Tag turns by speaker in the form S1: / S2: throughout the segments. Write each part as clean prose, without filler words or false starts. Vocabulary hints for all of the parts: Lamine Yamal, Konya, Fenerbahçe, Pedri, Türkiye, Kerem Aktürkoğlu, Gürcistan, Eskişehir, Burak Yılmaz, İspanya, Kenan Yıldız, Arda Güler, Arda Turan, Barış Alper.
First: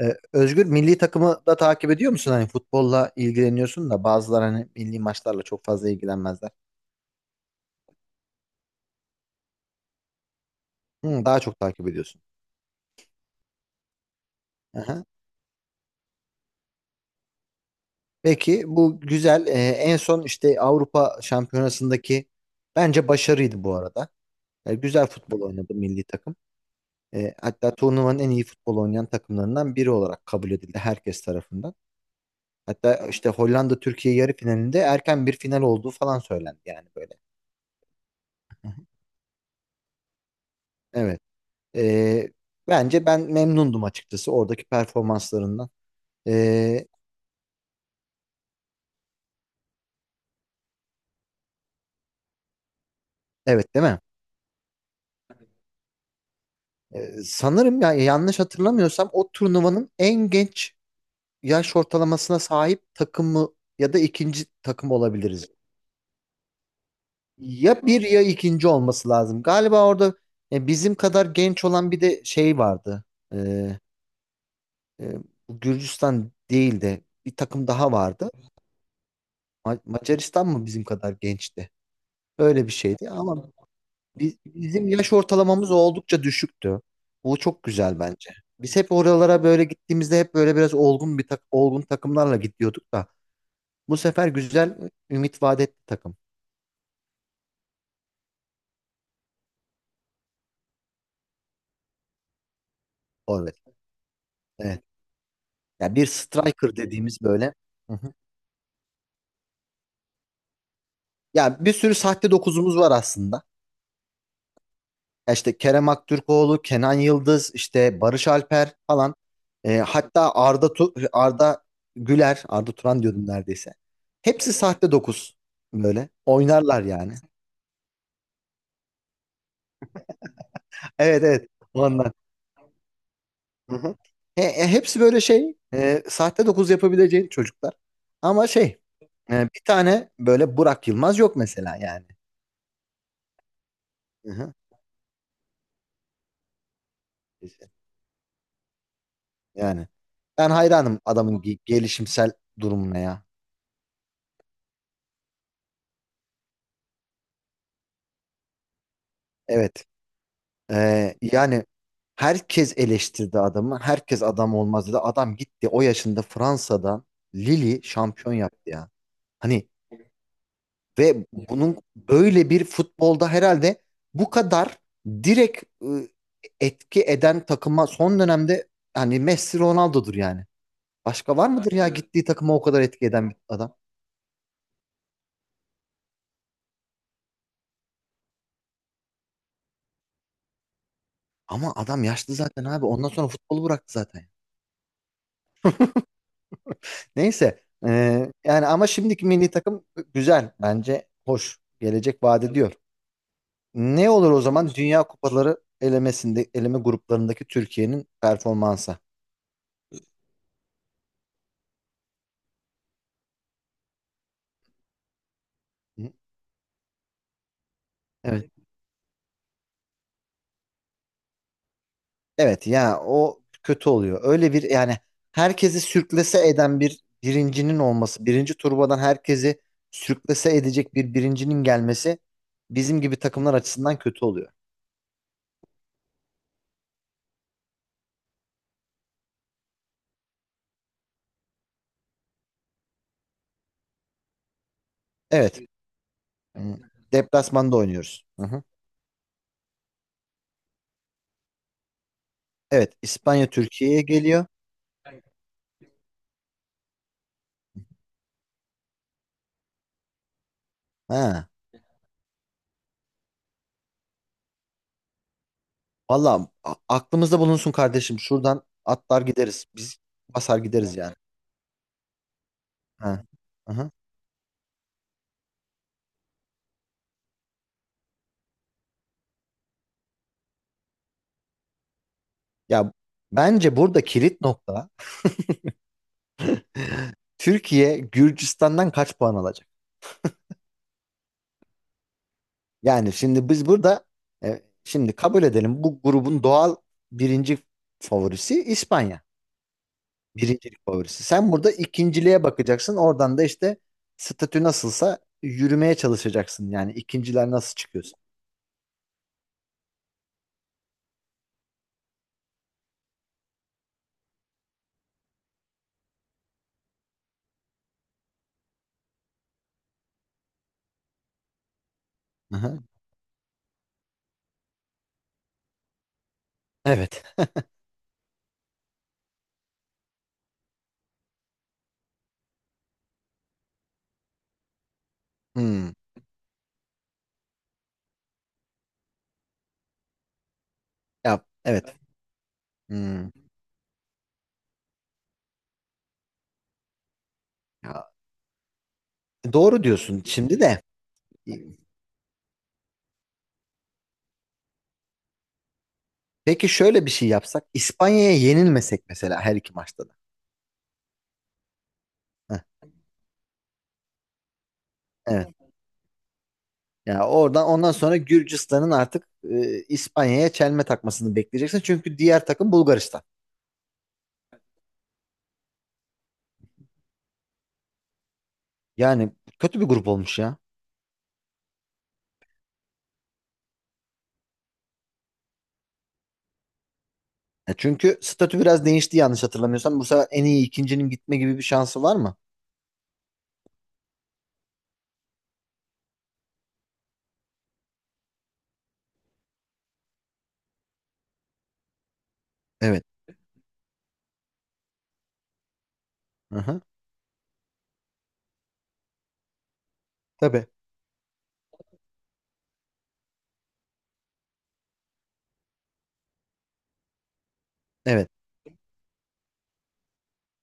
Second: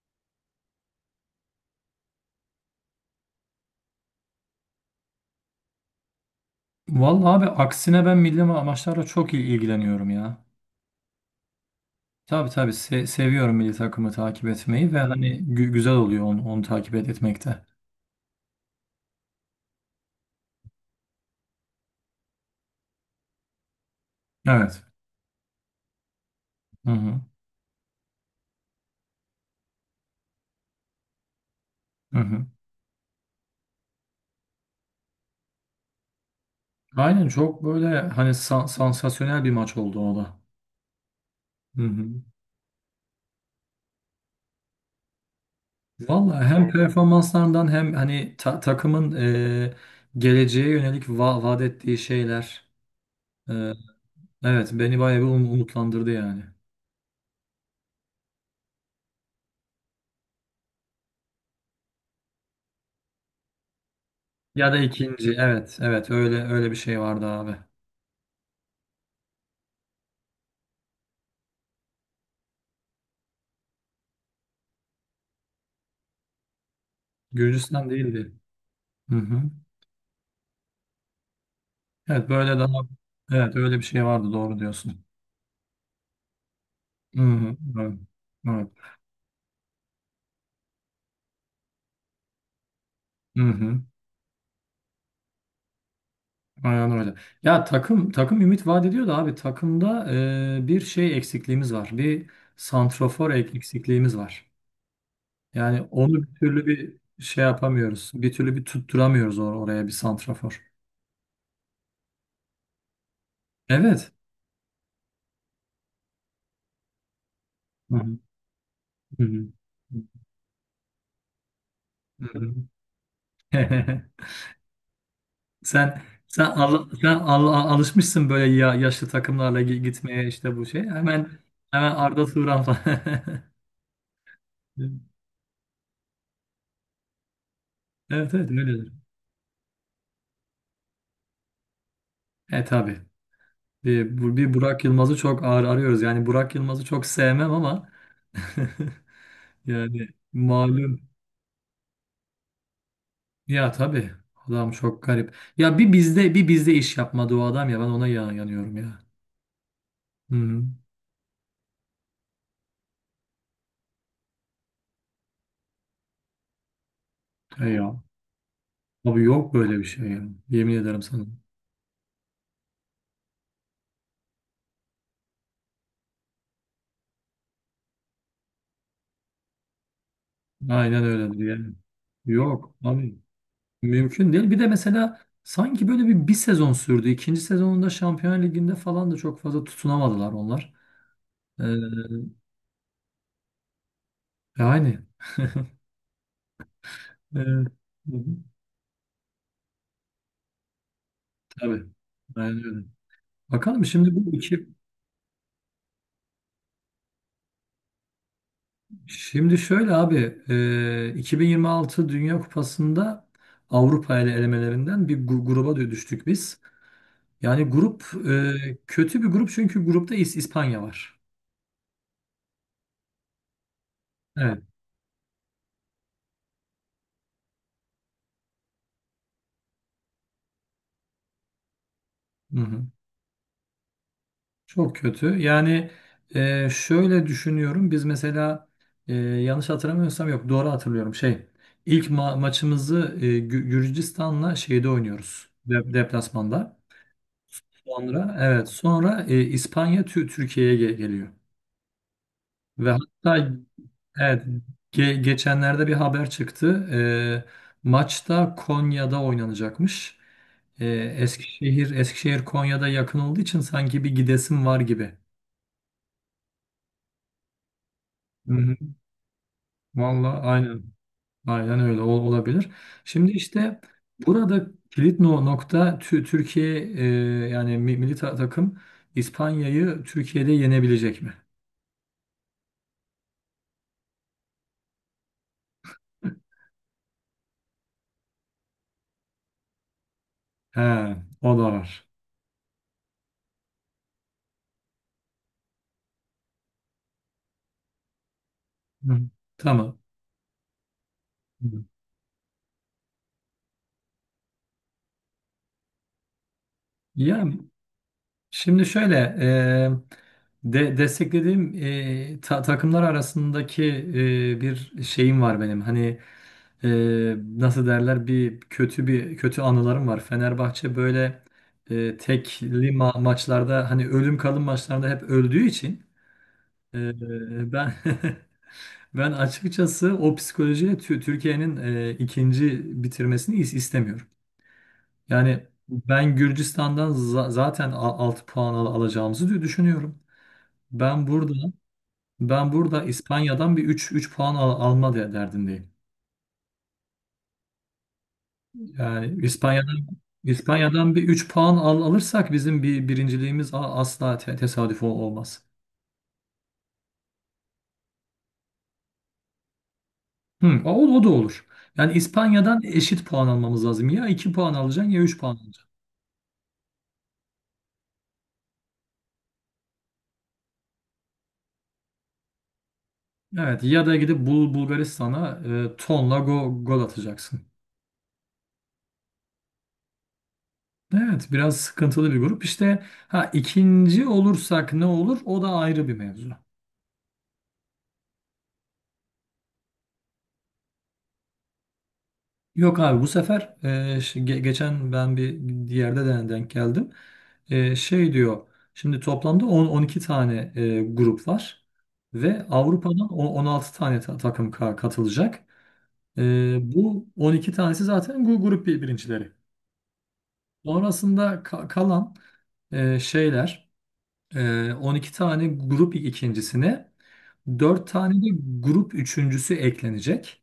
S1: Özgür, milli takımı da takip ediyor musun? Hani futbolla ilgileniyorsun da bazıları hani milli maçlarla çok fazla ilgilenmezler.
S2: Vallahi abi aksine ben milli maçlarla çok ilgileniyorum ya.
S1: Hı, daha çok takip ediyorsun.
S2: Tabii tabii, seviyorum milli takımı takip etmeyi ve
S1: Aha.
S2: hani güzel oluyor onu takip etmekte.
S1: Peki, bu güzel. En son işte Avrupa Şampiyonası'ndaki bence başarıydı bu arada. Ee,
S2: Evet.
S1: güzel futbol oynadı milli takım.
S2: Hı hı.
S1: Hatta turnuvanın en iyi futbol oynayan takımlarından biri olarak kabul edildi herkes tarafından.
S2: Hı hı.
S1: Hatta işte Hollanda Türkiye yarı finalinde erken bir final olduğu falan söylendi yani böyle.
S2: Aynen, çok böyle hani sansasyonel bir maç oldu o da.
S1: Evet.
S2: Hı hı.
S1: Ee, bence ben memnundum açıkçası oradaki performanslarından.
S2: Vallahi hem
S1: Ee,
S2: performanslarından hem hani takımın geleceğe yönelik vaat ettiği şeyler, e,
S1: evet değil mi?
S2: evet, beni bayağı bir umutlandırdı yani.
S1: Sanırım ya, yanlış hatırlamıyorsam o turnuvanın en genç yaş ortalamasına sahip takımı ya da ikinci
S2: Ya da
S1: takım
S2: ikinci,
S1: olabiliriz.
S2: evet evet, öyle öyle bir şey vardı abi.
S1: Ya bir ya ikinci olması lazım. Galiba orada bizim kadar genç olan bir de şey vardı. Ee, e, bu Gürcistan değil de bir takım
S2: Gürcistan
S1: daha vardı.
S2: değildi. Hı hı.
S1: Macaristan mı bizim kadar gençti?
S2: Evet, böyle
S1: Öyle bir
S2: daha,
S1: şeydi ama
S2: evet, öyle bir şey vardı, doğru
S1: Bizim
S2: diyorsun.
S1: yaş ortalamamız oldukça düşüktü.
S2: Hı
S1: Bu
S2: hı.
S1: çok
S2: Evet.
S1: güzel bence.
S2: Evet.
S1: Biz hep oralara böyle gittiğimizde hep böyle biraz olgun bir tak olgun takımlarla gidiyorduk da
S2: Hı hı.
S1: bu sefer güzel ümit vaat etti takım.
S2: Aynen öyle. Ya takım ümit vaat ediyor da abi takımda, bir şey eksikliğimiz var. Bir santrafor
S1: Forvet.
S2: eksikliğimiz var.
S1: Evet.
S2: Yani
S1: Yani bir
S2: onu bir türlü
S1: striker
S2: bir
S1: dediğimiz
S2: şey
S1: böyle. Hı
S2: yapamıyoruz.
S1: hı.
S2: Bir türlü bir tutturamıyoruz oraya bir santrafor.
S1: Yani bir sürü sahte dokuzumuz var aslında.
S2: Evet.
S1: Ya İşte Kerem Aktürkoğlu, Kenan Yıldız,
S2: Hı
S1: işte
S2: hı.
S1: Barış Alper falan.
S2: Hı hı.
S1: Hatta Arda
S2: Hı
S1: Güler,
S2: hı.
S1: Arda Turan diyordum neredeyse. Hepsi sahte dokuz
S2: Sen
S1: böyle.
S2: sen
S1: Oynarlar yani.
S2: alışmışsın böyle ya, yaşlı takımlarla gitmeye işte bu şey.
S1: Evet,
S2: Hemen
S1: evet
S2: hemen
S1: ondan.
S2: Arda Turan falan.
S1: Hı hı. Hepsi böyle şey sahte dokuz yapabileceğin çocuklar.
S2: Evet
S1: Ama
S2: evet,
S1: şey
S2: öyledir.
S1: bir tane böyle Burak Yılmaz yok mesela yani.
S2: Tabii.
S1: Hı hı.
S2: Bir Burak Yılmaz'ı çok ağır arıyoruz. Yani Burak Yılmaz'ı çok sevmem ama
S1: Yani
S2: yani
S1: ben hayranım
S2: malum.
S1: adamın gelişimsel durumuna ya.
S2: Ya tabii. Adam çok garip. Ya bir bizde iş yapmadı o adam ya. Ben ona yanıyorum ya.
S1: Evet.
S2: Hı hı.
S1: Yani herkes eleştirdi adamı. Herkes adam olmaz dedi. Adam gitti o yaşında Fransa'dan Lille
S2: Ya.
S1: şampiyon yaptı ya.
S2: Abi yok
S1: Hani
S2: böyle bir şey ya. Yemin ederim sana.
S1: ve bunun böyle bir futbolda herhalde bu kadar direkt etki eden takıma son dönemde hani Messi Ronaldo'dur yani.
S2: Aynen
S1: Başka
S2: öyledir
S1: var mıdır
S2: yani.
S1: ya? Bence de gittiği takıma o
S2: Yok
S1: kadar etki
S2: abi.
S1: eden bir adam?
S2: Mümkün değil. Bir de mesela sanki böyle bir sezon sürdü. İkinci sezonunda Şampiyon Ligi'nde falan da çok fazla tutunamadılar onlar. Ee,
S1: Ama adam yaşlı zaten abi. Ondan sonra futbolu bıraktı zaten.
S2: Yani,
S1: Neyse.
S2: e,
S1: Yani ama şimdiki milli takım güzel. Bence hoş.
S2: tabii.
S1: Gelecek vaat
S2: Aynen
S1: ediyor.
S2: öyle. Bakalım şimdi
S1: Ne olur
S2: bu
S1: o
S2: iki
S1: zaman Dünya Kupaları elemesinde, eleme gruplarındaki Türkiye'nin performansı?
S2: Şimdi şöyle abi, 2026 Dünya Kupası'nda Avrupa elemelerinden bir gruba
S1: Hı?
S2: düştük biz. Yani grup
S1: Evet.
S2: Kötü bir grup, çünkü grupta İspanya var.
S1: Evet ya, o kötü oluyor. Öyle bir
S2: Evet.
S1: yani, herkesi sürklese eden bir birincinin olması, birinci turbadan herkesi sürklese edecek bir birincinin gelmesi
S2: Hı hı.
S1: bizim gibi takımlar açısından kötü oluyor.
S2: Çok kötü. Yani, şöyle düşünüyorum. Biz mesela, yanlış hatırlamıyorsam, yok, doğru hatırlıyorum. İlk maçımızı, Gürcistan'la şeyde oynuyoruz.
S1: Evet. Hmm.
S2: Deplasmanda.
S1: Deplasmanda oynuyoruz.
S2: Sonra
S1: Hı hı.
S2: evet sonra İspanya Türkiye'ye geliyor. Ve
S1: Evet,
S2: hatta,
S1: İspanya Türkiye'ye
S2: evet,
S1: geliyor.
S2: geçenlerde bir haber çıktı. Maçta Konya'da oynanacakmış. E,
S1: Ha.
S2: Eskişehir Konya'da yakın olduğu için sanki bir gidesim var gibi.
S1: Valla, aklımızda bulunsun kardeşim.
S2: Hı
S1: Şuradan
S2: hı.
S1: atlar gideriz. Biz
S2: Vallahi,
S1: basar
S2: aynen.
S1: gideriz yani.
S2: Aynen öyle olabilir.
S1: Ha.
S2: Şimdi
S1: Hı
S2: işte
S1: hı.
S2: burada kilit nokta, Türkiye, yani milli takım, İspanya'yı Türkiye'de yenebilecek mi?
S1: Ya, bence burada kilit nokta, Türkiye Gürcistan'dan kaç puan alacak?
S2: He, o da var.
S1: Yani şimdi biz burada şimdi kabul edelim, bu grubun doğal birinci favorisi
S2: Hı.
S1: İspanya.
S2: Tamam.
S1: Birincilik favorisi. Sen burada
S2: Hı.
S1: ikinciliğe bakacaksın. Oradan da işte statü nasılsa yürümeye çalışacaksın. Yani
S2: Ya
S1: ikinciler nasıl çıkıyorsa.
S2: şimdi şöyle, desteklediğim takımlar arasındaki, bir şeyim var benim. Hani, nasıl derler, bir kötü anılarım var. Fenerbahçe böyle,
S1: Aha.
S2: tekli maçlarda hani ölüm kalım maçlarında hep öldüğü için,
S1: Evet.
S2: e, ben ben açıkçası o psikolojiyle Türkiye'nin, ikinci bitirmesini istemiyorum. Yani
S1: Hmm.
S2: ben Gürcistan'dan zaten 6 puan alacağımızı düşünüyorum. Ben
S1: Ya,
S2: burada
S1: evet.
S2: Ben burada
S1: Hmm.
S2: İspanya'dan bir 3 puan alma derdindeyim.
S1: Ya,
S2: Yani
S1: doğru diyorsun. Şimdi de
S2: İspanya'dan bir 3 puan alırsak bizim bir birinciliğimiz asla tesadüf olmaz.
S1: peki şöyle bir şey yapsak, İspanya'ya yenilmesek mesela her iki maçta da.
S2: Hı, o da olur. Yani
S1: Heh,
S2: İspanya'dan eşit puan almamız lazım. Ya 2 puan alacaksın ya 3
S1: evet.
S2: puan alacaksın.
S1: Yani oradan ondan sonra Gürcistan'ın artık İspanya'ya çelme takmasını bekleyeceksin. Çünkü diğer takım Bulgaristan.
S2: Evet, ya da gidip Bulgaristan'a, tonla gol atacaksın.
S1: Yani kötü bir grup olmuş ya.
S2: Evet, biraz sıkıntılı bir grup. İşte, ha, ikinci olursak ne olur, o da ayrı bir mevzu.
S1: Ya çünkü statü biraz değişti yanlış hatırlamıyorsam. Bu sefer en iyi ikincinin gitme gibi bir şansı var mı?
S2: Yok abi, bu sefer geçen ben bir yerde de denk geldim. Şey diyor, şimdi toplamda 10-12 tane grup var ve
S1: Evet.
S2: Avrupa'dan 16 tane takım katılacak.
S1: Aha.
S2: Bu 12 tanesi zaten grup birincileri.
S1: Tabii.
S2: Sonrasında kalan, şeyler, 12 tane grup ikincisine 4
S1: Evet.
S2: tane de grup üçüncüsü eklenecek.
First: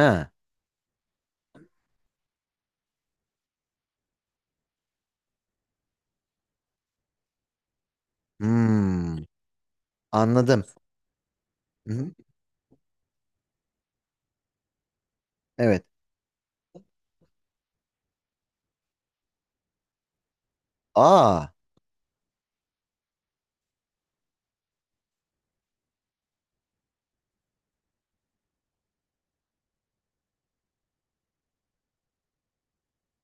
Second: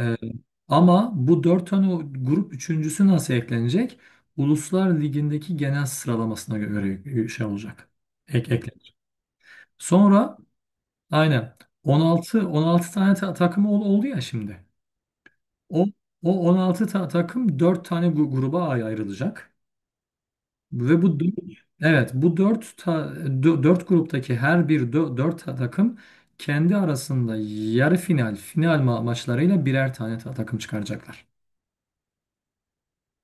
S2: Ee, Ama bu dört tane o grup üçüncüsü nasıl eklenecek? Uluslar Ligi'ndeki genel sıralamasına göre şey olacak. Eklenecek.
S1: Hmm.
S2: Sonra
S1: Anladım.
S2: aynen,
S1: Hı-hı.
S2: 16 tane takım oldu ya şimdi.
S1: Evet.
S2: O O 16 takım 4 tane gruba ayrılacak. Ve bu
S1: Aa.
S2: dö- evet bu 4 ta, 4 gruptaki her bir 4 takım kendi arasında yarı final, final maçlarıyla birer tane takım çıkaracaklar.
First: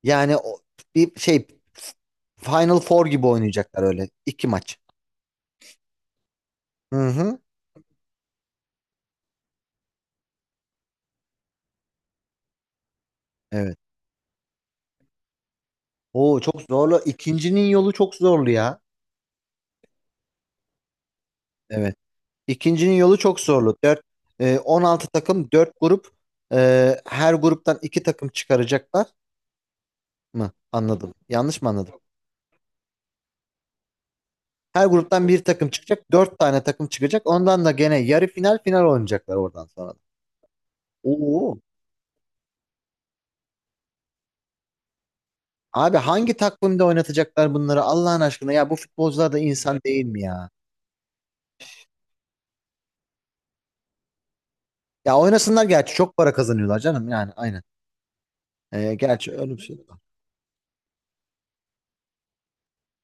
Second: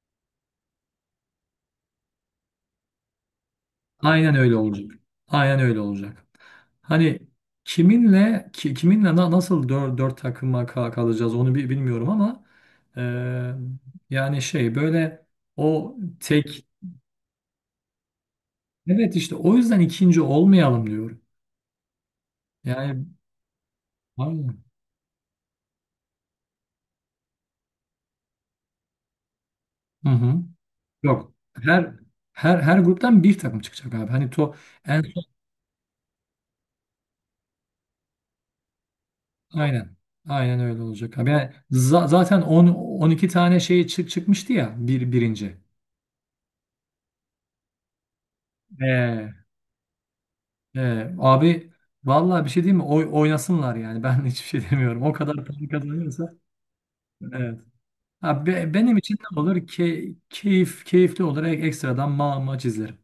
S1: Yani o, bir şey, Final Four gibi oynayacaklar öyle.
S2: Aynen
S1: İki
S2: öyle
S1: maç.
S2: olacak. Aynen öyle olacak. Hani
S1: Hı-hı.
S2: kiminle nasıl dört takıma kalacağız, onu bilmiyorum ama, eee,
S1: Evet.
S2: yani şey böyle o
S1: Oo, çok
S2: tek
S1: zorlu. İkincinin yolu çok zorlu ya.
S2: evet, işte o yüzden ikinci olmayalım diyorum.
S1: Evet. İkincinin
S2: Yani,
S1: yolu çok zorlu. 4,
S2: aynen.
S1: 16 takım, 4 grup, her gruptan 2 takım çıkaracaklar
S2: Hı hı.
S1: mı? Anladım.
S2: Yok.
S1: Yanlış mı
S2: Her
S1: anladım?
S2: Her gruptan bir takım çıkacak abi. Hani
S1: Her
S2: en son,
S1: gruptan bir takım çıkacak. Dört tane takım çıkacak. Ondan da gene yarı final, final oynayacaklar oradan sonra
S2: aynen.
S1: da.
S2: Aynen öyle olacak abi. Yani
S1: Oo.
S2: zaten 10 12 tane şey çıkmıştı ya bir birinci.
S1: Abi, hangi takvimde oynatacaklar bunları Allah'ın aşkına, ya bu
S2: Ee,
S1: futbolcular da insan değil mi ya?
S2: Abi vallahi bir şey diyeyim mi? Oynasınlar yani. Ben hiçbir şey demiyorum. O
S1: Ya
S2: kadar
S1: oynasınlar
S2: para
S1: gerçi, çok
S2: kazanıyorsa.
S1: para kazanıyorlar canım, yani
S2: Evet.
S1: aynen.
S2: Ha,
S1: E,
S2: benim için
S1: gerçi
S2: ne olur?
S1: öyle bir şey.
S2: Keyifli olur. Ekstradan maç izlerim.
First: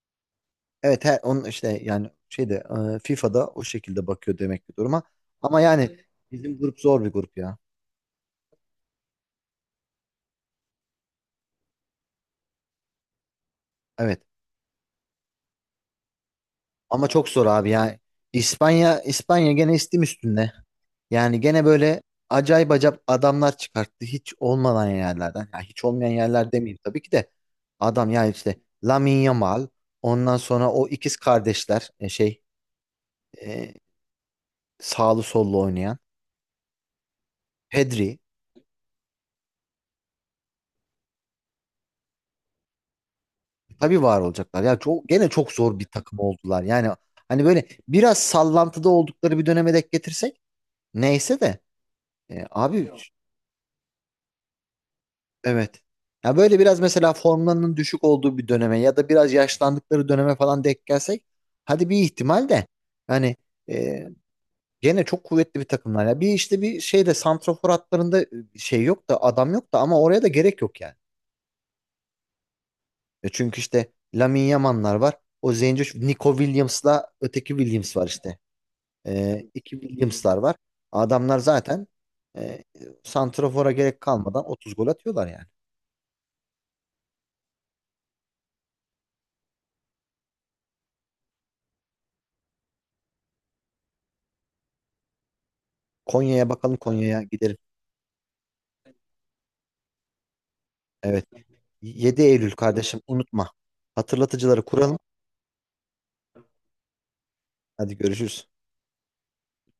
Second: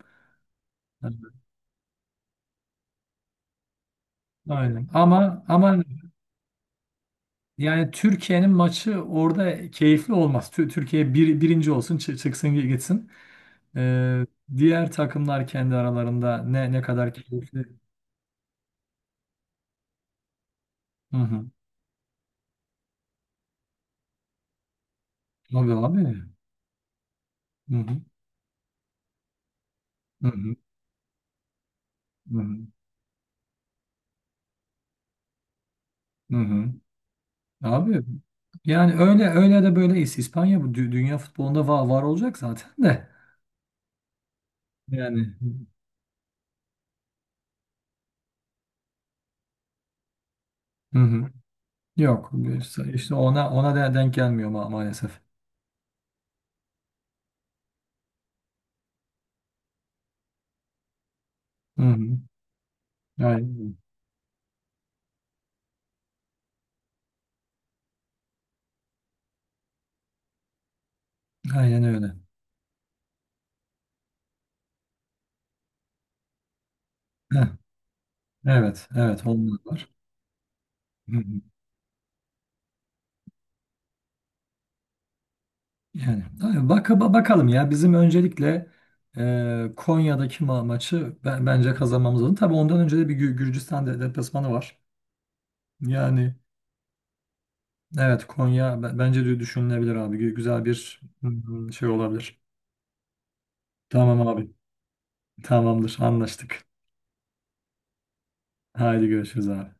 S1: Evet
S2: Evet,
S1: he, onun işte yani şeyde FIFA'da o şekilde bakıyor demek ki
S2: aynen.
S1: duruma. Ama
S2: Ama
S1: yani bizim grup zor bir grup ya.
S2: yani, Türkiye'nin maçı orada keyifli olmaz. Türkiye birinci olsun, çıksın gitsin.
S1: Evet.
S2: Ee, Diğer takımlar kendi aralarında ne
S1: Ama
S2: kadar
S1: çok zor
S2: keyifli.
S1: abi ya. İspanya gene istim üstünde.
S2: Hı
S1: Yani
S2: hı.
S1: gene böyle acayip acayip adamlar çıkarttı hiç olmayan yerlerden. Yani
S2: Tabii
S1: hiç olmayan
S2: abi.
S1: yerler demeyeyim tabii ki de.
S2: Hı hı.
S1: Adam ya işte Lamine Yamal,
S2: Hı
S1: ondan
S2: hı.
S1: sonra o ikiz kardeşler
S2: Hı hı.
S1: e, sağlı sollu oynayan
S2: Hı hı. Abi
S1: Pedri.
S2: yani, öyle öyle de böyle, İspanya bu dünya futbolunda var, var olacak zaten de.
S1: Tabii var olacaklar. Ya çok, gene
S2: Yani.
S1: çok zor bir takım oldular. Yani hani böyle biraz sallantıda oldukları bir döneme denk getirsek
S2: Hı hı.
S1: neyse de
S2: Yok,
S1: abi
S2: işte ona denk gelmiyor maalesef.
S1: evet. Ya böyle biraz mesela formlarının düşük olduğu bir döneme ya da biraz yaşlandıkları döneme falan denk gelsek
S2: Hı
S1: hadi bir
S2: hı.
S1: ihtimal de, hani
S2: Aynen,
S1: e, gene çok kuvvetli bir takımlar. Ya bir işte bir şeyde, santrafor hatlarında şey yok da, adam yok da, ama oraya da gerek yok yani.
S2: aynen öyle.
S1: Çünkü işte Lamine Yamal'lar var. O Zenci Nico Williams'la
S2: Heh,
S1: öteki Williams var işte.
S2: evet evet,
S1: E,
S2: onlar
S1: iki
S2: var.
S1: Williams'lar var.
S2: Hı
S1: Adamlar
S2: hı.
S1: zaten e, santrafora gerek kalmadan 30 gol atıyorlar yani.
S2: Yani abi, bak, bakalım ya, bizim öncelikle Konya'daki maçı, bence kazanmamız lazım. Tabii ondan önce de bir Gürcistan deplasmanı var. Yani.
S1: Konya'ya bakalım, Konya'ya gidelim.
S2: Evet, Konya bence de düşünülebilir abi. Güzel bir
S1: Evet.
S2: şey
S1: 7
S2: olabilir.
S1: Eylül kardeşim, unutma.
S2: Tamam abi.
S1: Hatırlatıcıları kuralım.
S2: Tamamdır. Anlaştık.
S1: Hadi görüşürüz.
S2: Haydi görüşürüz abi.